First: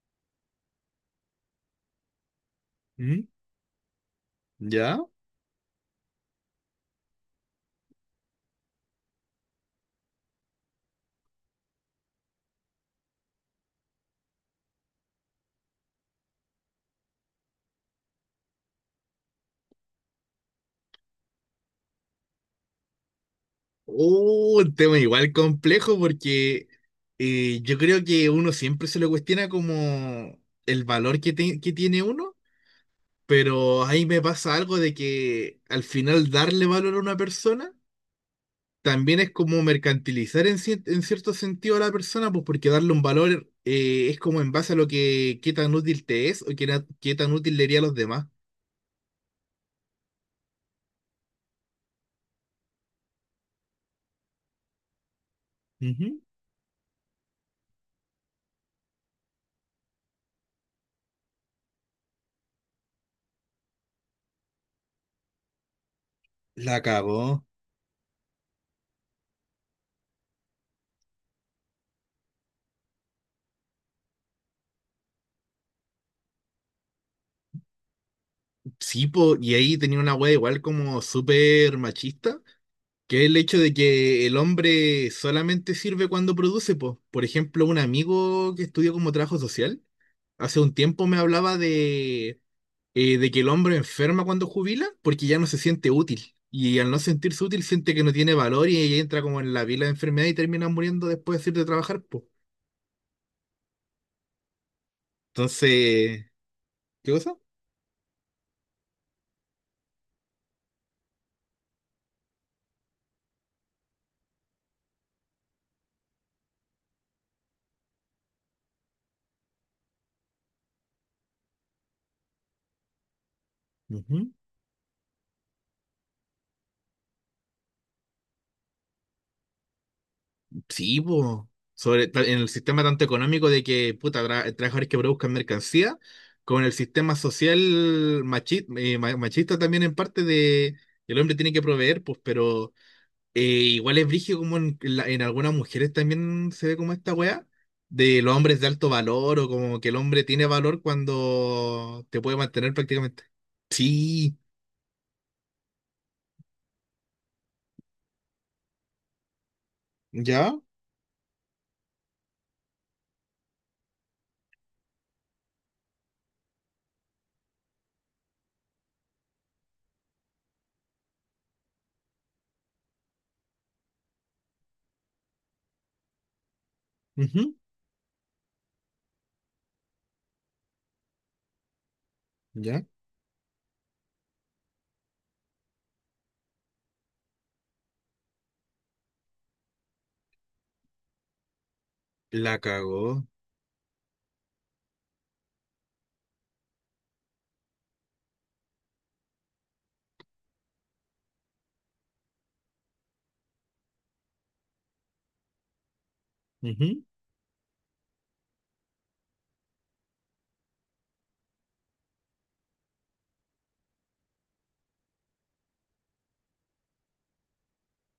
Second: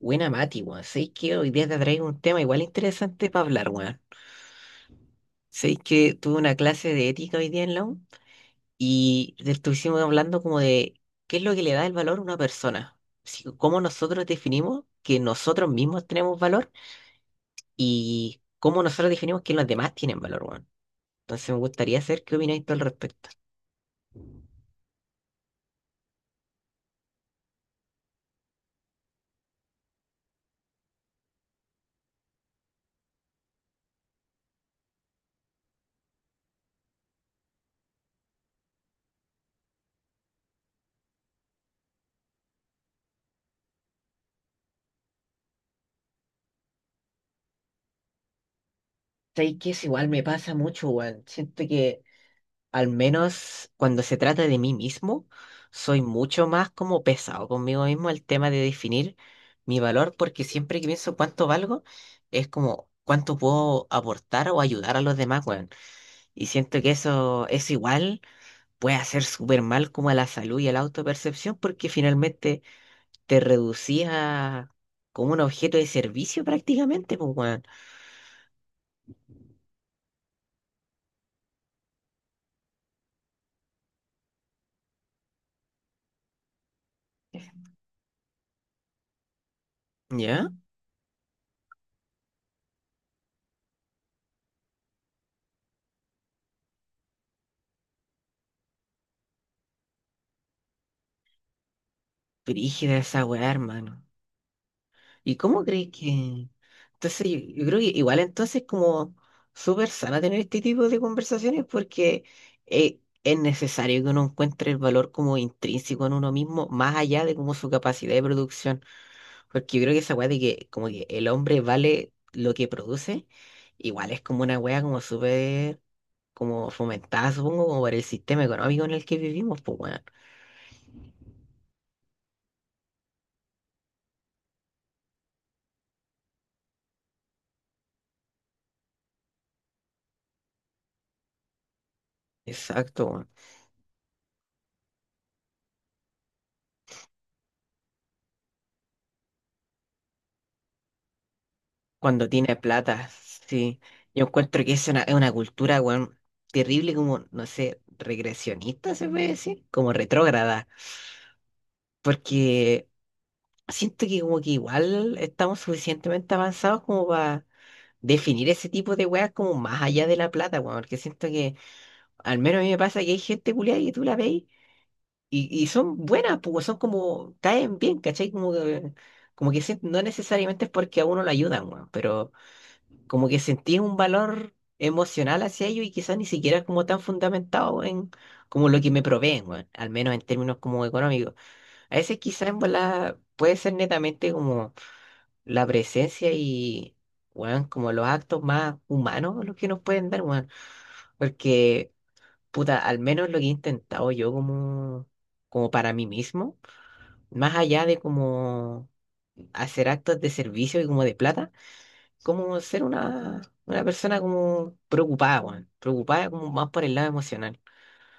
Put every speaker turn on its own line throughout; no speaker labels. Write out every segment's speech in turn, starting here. Buena Mati, weón. Sabéis que hoy día te traigo un tema igual
¿Mm?
interesante para hablar, weón.
¿Ya?
Sabéis que tuve una clase de ética hoy día en la U y estuvimos hablando como de qué es lo que le da el valor a una persona. Cómo nosotros definimos que nosotros mismos tenemos valor y cómo nosotros definimos que los demás tienen valor, weón. Entonces me gustaría saber qué opináis tú al respecto.
Oh, un tema igual complejo porque yo creo que uno siempre se lo cuestiona como el valor que tiene uno, pero ahí me pasa algo de que al final darle valor a una persona también es como mercantilizar en cierto sentido a la persona, pues porque darle un valor es como en base a lo que qué tan útil te es o qué tan útil le haría a los demás.
Sabéis que eso igual me pasa mucho, weón. Siento que al menos cuando se trata de mí mismo, soy
Ujú.
mucho más como pesado conmigo mismo el tema de definir mi valor, porque siempre que pienso cuánto valgo, es como cuánto puedo aportar o ayudar a los demás, weón. Y
La
siento que
cagó.
eso, es igual puede hacer súper mal como a la salud y a la autopercepción, porque finalmente te reducía como un objeto de servicio prácticamente, pues, weón.
Sí, po, y ahí tenía una wea igual como súper machista, que es el hecho de que el hombre solamente sirve cuando produce, po. Por ejemplo, un amigo que estudió como trabajo social,
¿Ya?
hace un tiempo me hablaba de que el hombre enferma cuando jubila porque ya no se siente útil. Y al no sentirse útil, siente que no tiene valor y entra como en la pila de enfermedad y termina muriendo después de ir de trabajar, po.
Brígida esa weá, hermano. ¿Y cómo crees
Entonces,
que...?
¿qué
Entonces,
cosa?
yo creo que igual entonces como súper sana tener este tipo de conversaciones porque es necesario que uno encuentre el valor como intrínseco en uno mismo, más allá de como su capacidad de producción. Porque yo creo que esa weá de que como que el hombre vale lo que produce, igual es
Ujú.
como una weá como súper como fomentada, supongo, como por el sistema económico en el que vivimos, pues bueno.
Sí, po. En el sistema tanto económico de que, puta, trabajadores que produzcan mercancía, con el sistema social machista también en parte de: el hombre tiene que proveer, pues. Pero
Exacto, weón.
igual es brígido como en, en algunas mujeres también se ve como esta weá, de los hombres de alto valor o como que el hombre tiene valor cuando te
Cuando
puede
tiene
mantener
plata,
prácticamente.
sí. Yo
Sí,
encuentro que es una cultura, weón, terrible, como, no sé, regresionista se puede decir, como
ya,
retrógrada. Porque siento que como que igual estamos suficientemente avanzados como para definir ese tipo de weas como más allá de la plata, weón. Porque siento que, al menos a mí me pasa que hay gente culiada y tú la veis y son buenas, pues son como,
ujú,
caen bien, ¿cachai? Como que, no necesariamente es porque a uno lo ayudan, weón, pero
ya,
como que sentís un valor emocional hacia ellos y quizás ni siquiera es como tan fundamentado en como lo que me proveen, weón, al menos en términos como económicos. A veces quizás en
la
volada
cagó.
puede ser netamente como la presencia y, weón, como los actos más humanos los que nos pueden dar, weón, porque, puta, al menos lo que he intentado yo como, como para mí mismo,
Ujú.
más allá de como hacer actos de servicio y como de plata como ser una persona como preocupada, weón. Preocupada como más por el lado emocional.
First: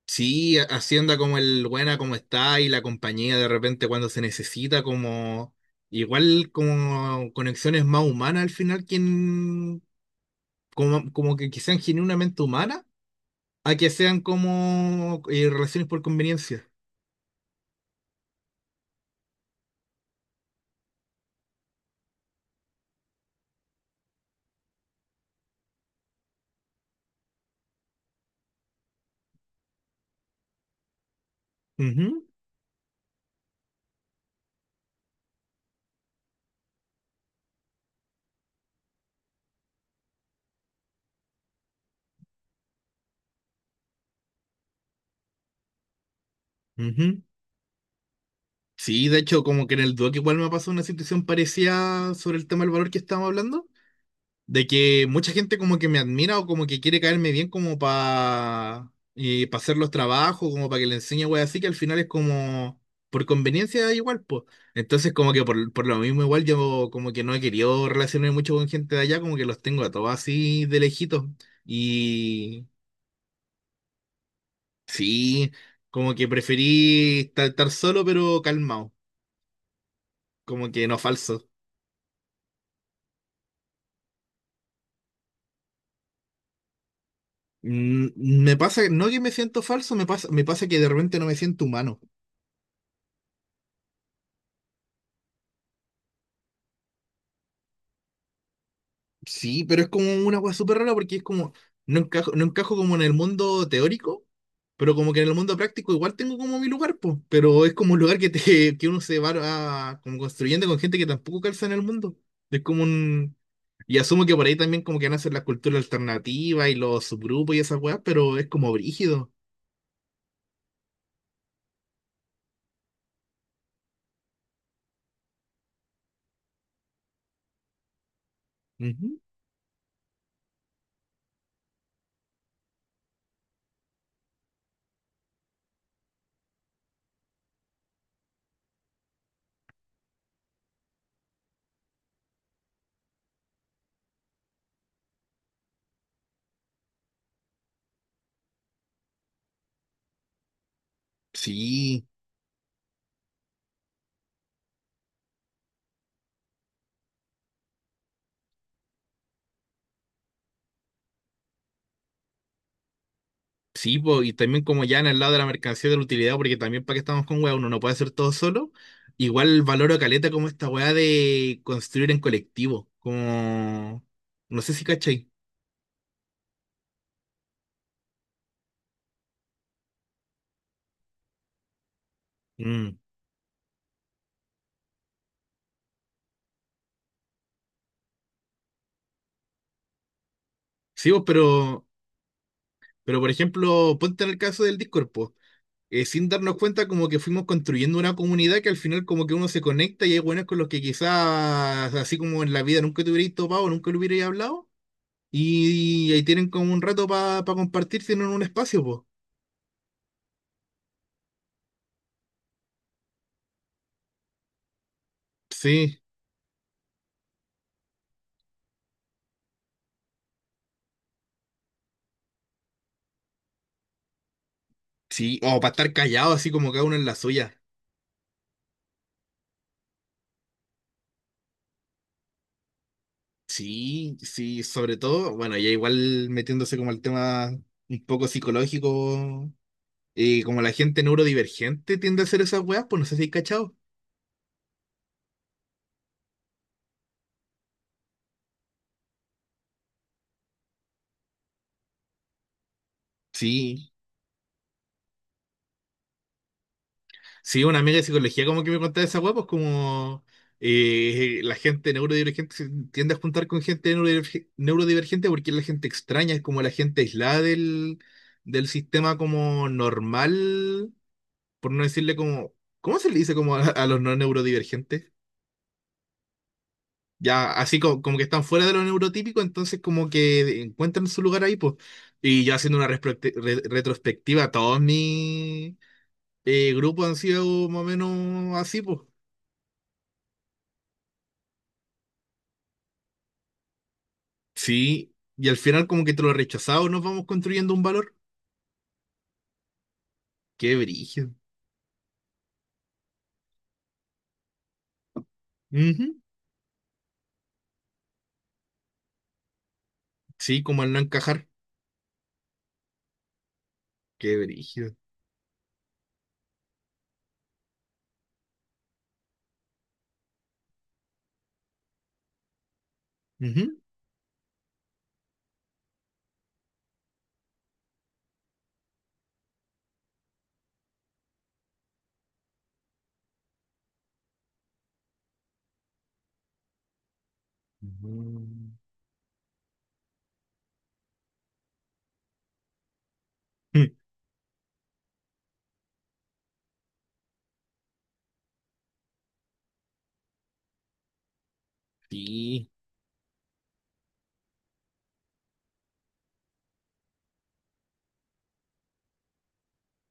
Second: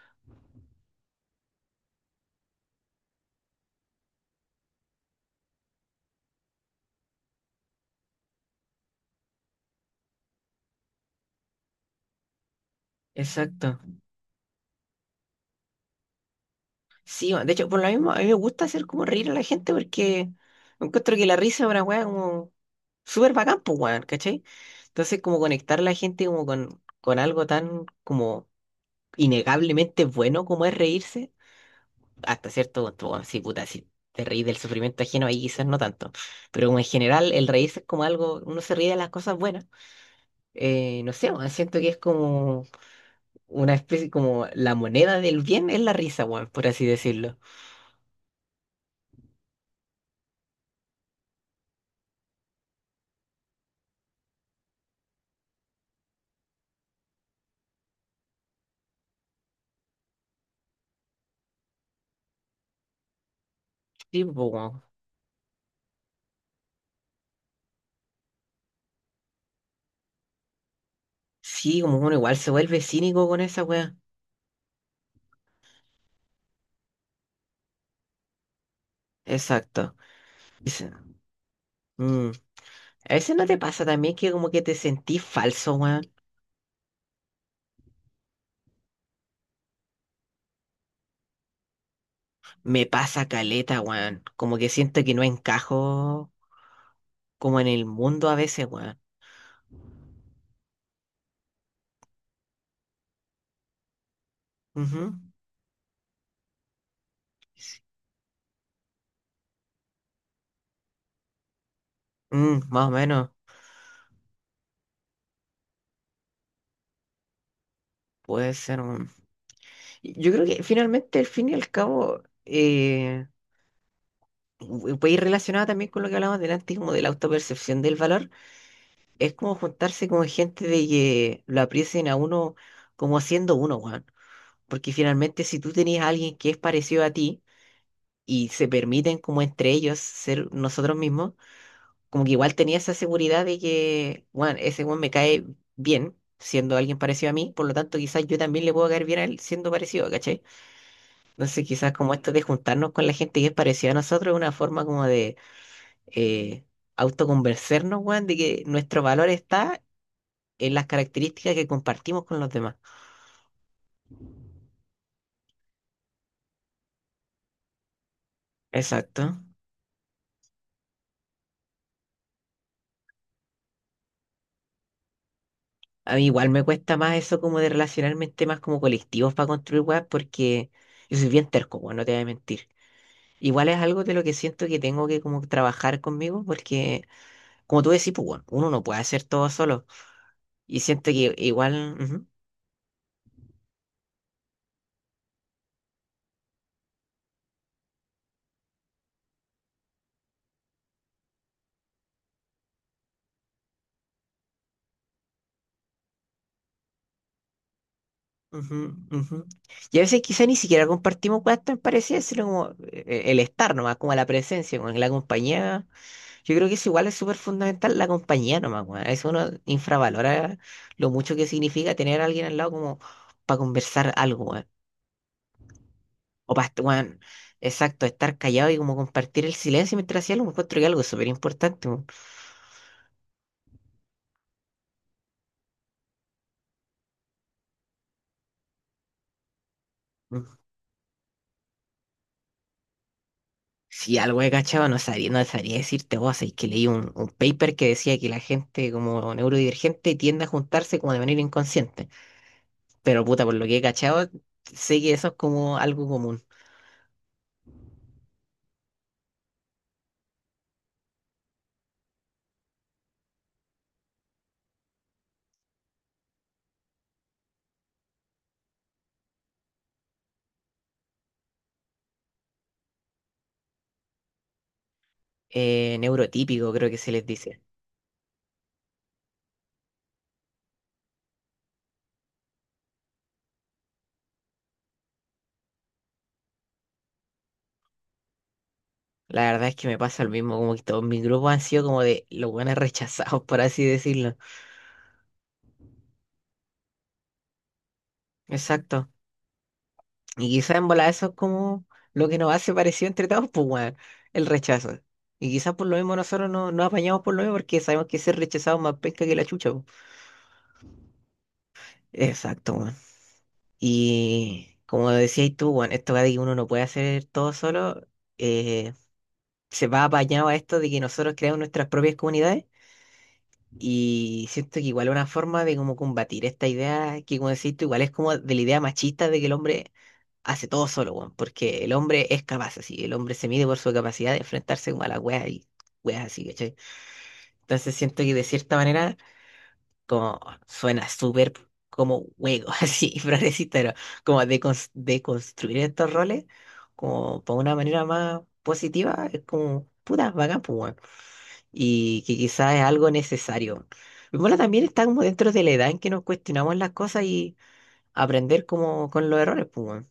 Sí, hacienda como el buena como está, y la compañía de repente cuando se necesita, como igual como conexiones más humanas al final quien como, que sean genuinamente humanas, a
Exacto.
que sean como relaciones por conveniencia.
Sí, weón. De hecho, por lo mismo, a mí me gusta hacer como reír a la gente porque encuentro que la risa es una weá como súper bacán, pues, weón, ¿cachai? Entonces, como conectar a la gente como con algo tan como innegablemente bueno como es reírse,
Ujú,
hasta cierto punto, weón, sí, puta, si te reís del sufrimiento ajeno ahí quizás no tanto, pero como en general el reírse es como algo, uno se ríe de las cosas buenas. No sé, weón, siento que es como una especie, como la moneda del bien es la risa, weón, por así
ujú.
decirlo.
Sí, de hecho como que en el Duoc igual me pasó una situación parecida sobre el tema del valor que estábamos hablando, de que mucha gente como que me admira o como que quiere caerme bien como para hacer los trabajos, como para que le enseñe, güey, así que al final es como por conveniencia igual,
Sí,
pues.
po, weón.
Entonces como que por lo mismo igual yo como que no he querido relacionarme mucho con gente de allá, como que los tengo a todos así de lejitos.
Sí, como uno igual se
Y
vuelve cínico con esa weá.
sí, como que preferí estar solo pero calmado,
Exacto.
como que
Dice,
no falso.
mm, a veces no te pasa también que como que te sentís falso, weón.
Mm, me pasa, no que me siento falso, me pasa que de repente no me siento humano.
Me pasa caleta, weón. Como que siento que no encajo como en el mundo a veces, weón.
Sí, pero es como una cosa súper rara porque es como, no encajo, no encajo como en el mundo teórico, pero como
Ujú.
que en el mundo práctico igual tengo como mi lugar, pues, pero es como un lugar que uno como construyendo con gente que tampoco calza en el mundo.
Mm,
Es como
más o menos.
un... Y asumo que por ahí también como que nacen las culturas alternativas y los subgrupos y esas weas, pero es
Puede
como
ser, weón.
brígido.
Yo creo que finalmente, al fin y al cabo, puede ir relacionado también con lo que hablábamos delante, como de la autopercepción del valor,
Ujú.
es como juntarse con gente de que lo aprecien a uno como siendo uno, weón. Porque finalmente si tú tenías a alguien que es parecido a ti y se permiten como entre ellos ser nosotros mismos, como que igual tenía esa seguridad de que, weón, ese weón me cae bien siendo alguien parecido a mí, por lo tanto quizás yo también le puedo caer bien a él siendo parecido, ¿cachai? Entonces quizás
Sí.
como esto de juntarnos con la gente que es parecida a nosotros es una forma como de eh, autoconvencernos, weón, de que nuestro valor está en las características que compartimos con los demás.
Sí, po, y también como ya en el lado de la mercancía de la utilidad, porque también para qué estamos con weá, uno no puede hacer todo solo.
Exacto.
Igual valoro caleta como esta weá de construir en colectivo, como... No sé si cachai.
A mí igual me cuesta más eso como de relacionarme en temas como colectivos para construir weas porque yo soy bien terco, weón, no te voy a mentir.
Mm.
Igual es algo de lo que siento que tengo que como trabajar conmigo porque, como tú decís, pues, weón, uno no puede hacer todo solo. Y siento
Sí, vos,
que igual... ujú.
pero por ejemplo, ponte en el caso del Discord, po. Sin darnos cuenta como que fuimos construyendo una comunidad que al final como que uno se conecta y hay buenos con los que quizás así como en la vida nunca te hubierais topado, nunca lo hubierais hablado. Y ahí tienen como un rato para compartir, tienen un espacio,
Ujú,
pues.
ujú. Y a veces quizá ni siquiera compartimos cosas tan parecidas, sino como el estar nomás, como la presencia, como la compañía.
Sí.
Yo creo que eso igual es súper fundamental la compañía nomás, weón. A veces uno infravalora lo mucho que significa tener a alguien al lado como para conversar algo, weón.
Sí, o para estar callado, así
O para,
como cada uno en la suya.
exacto, estar callado y como compartir el silencio mientras hacía algo, encuentro que algo es súper importante, weón.
Sí, sí, sobre todo, bueno, ya igual metiéndose como al tema un poco psicológico, y como la gente neurodivergente tiende a hacer esas weas, pues no sé si hay cachado.
Si algo he cachado, no sabría decirte vos, es que leí un paper que decía que la gente como neurodivergente tiende a juntarse como de manera inconsciente. Pero puta, por lo que he
Sí,
cachado, sé que eso es como algo común.
sí, una amiga de psicología como que me contaba esa wea, pues como la gente neurodivergente se tiende a juntar con gente neurodivergente porque es la gente extraña, es como la gente aislada del sistema como normal, por no decirle como, ¿cómo se le dice como a los no neurodivergentes?
Neurotípico, creo que se les
Ya,
dice.
así como, que están fuera de lo neurotípico, entonces como que encuentran su lugar ahí, pues. Y yo haciendo una retrospectiva, todos mis grupos han sido más o menos así, pues.
La verdad es que me pasa lo mismo, como que todos mis grupos han sido como de los buenos rechazados, por así decirlo.
Sí, y al final como que entre los rechazados nos vamos construyendo un valor.
Exacto. Y
Qué
quizás en volada eso
brígido.
es como lo que nos hace parecido entre todos, pues, weón, el rechazo. Y quizás por lo mismo
Ujú.
nosotros no nos apañamos por lo mismo porque sabemos que ser rechazado es más pesca que la chucha, po.
Sí, como al no encajar.
Exacto, weón.
Qué
Y
brígido.
como decías tú, weón, esto de que uno no puede hacer todo solo, eh, se va apañado a esto de que nosotros creamos nuestras propias comunidades.
Ujú.
Y siento que igual es una forma de como combatir esta idea que, como decís tú, igual es como de la idea machista de que el hombre hace todo solo, weón, porque el hombre es capaz así, el hombre se mide por su capacidad de enfrentarse como a la wea y weas así, ¿cachai? Entonces siento que de
Mm.
cierta manera, como suena súper como juego, así, progresista, pero como de, de construir estos roles, como por una manera más positiva, es como puta, bacán, pues, weón. Y que
Sí.
quizás es algo necesario. Y bueno, también está como dentro de la edad en que nos cuestionamos las cosas y aprender como con los errores, pues, weón.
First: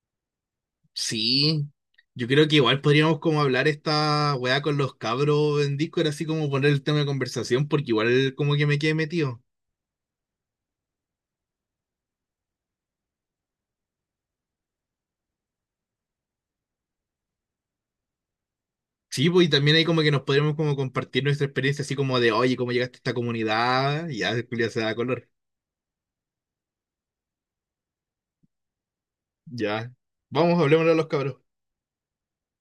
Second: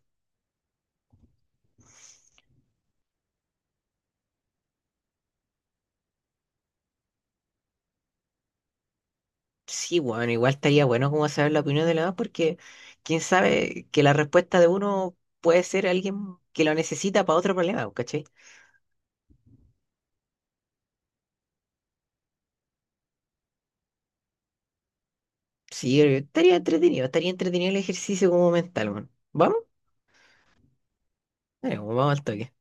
Sí, yo creo que igual podríamos como hablar esta weá con los cabros en Discord, así como poner el tema de conversación, porque igual como que me quedé metido.
Sí, bueno, igual estaría bueno como saber la opinión de los demás porque quién sabe que la respuesta de uno puede ser alguien que lo necesita para otro problema, pues, ¿cachai?
Sí, pues y también hay como que nos podríamos como compartir nuestra experiencia, así como de, oye, ¿cómo llegaste a esta comunidad? Y ya, Julia se da color.
Sí, estaría entretenido el ejercicio como mental, bueno. ¿Vamos?
Ya. Vamos, hablemos a los cabros.
Dale, pues, vamos al toque.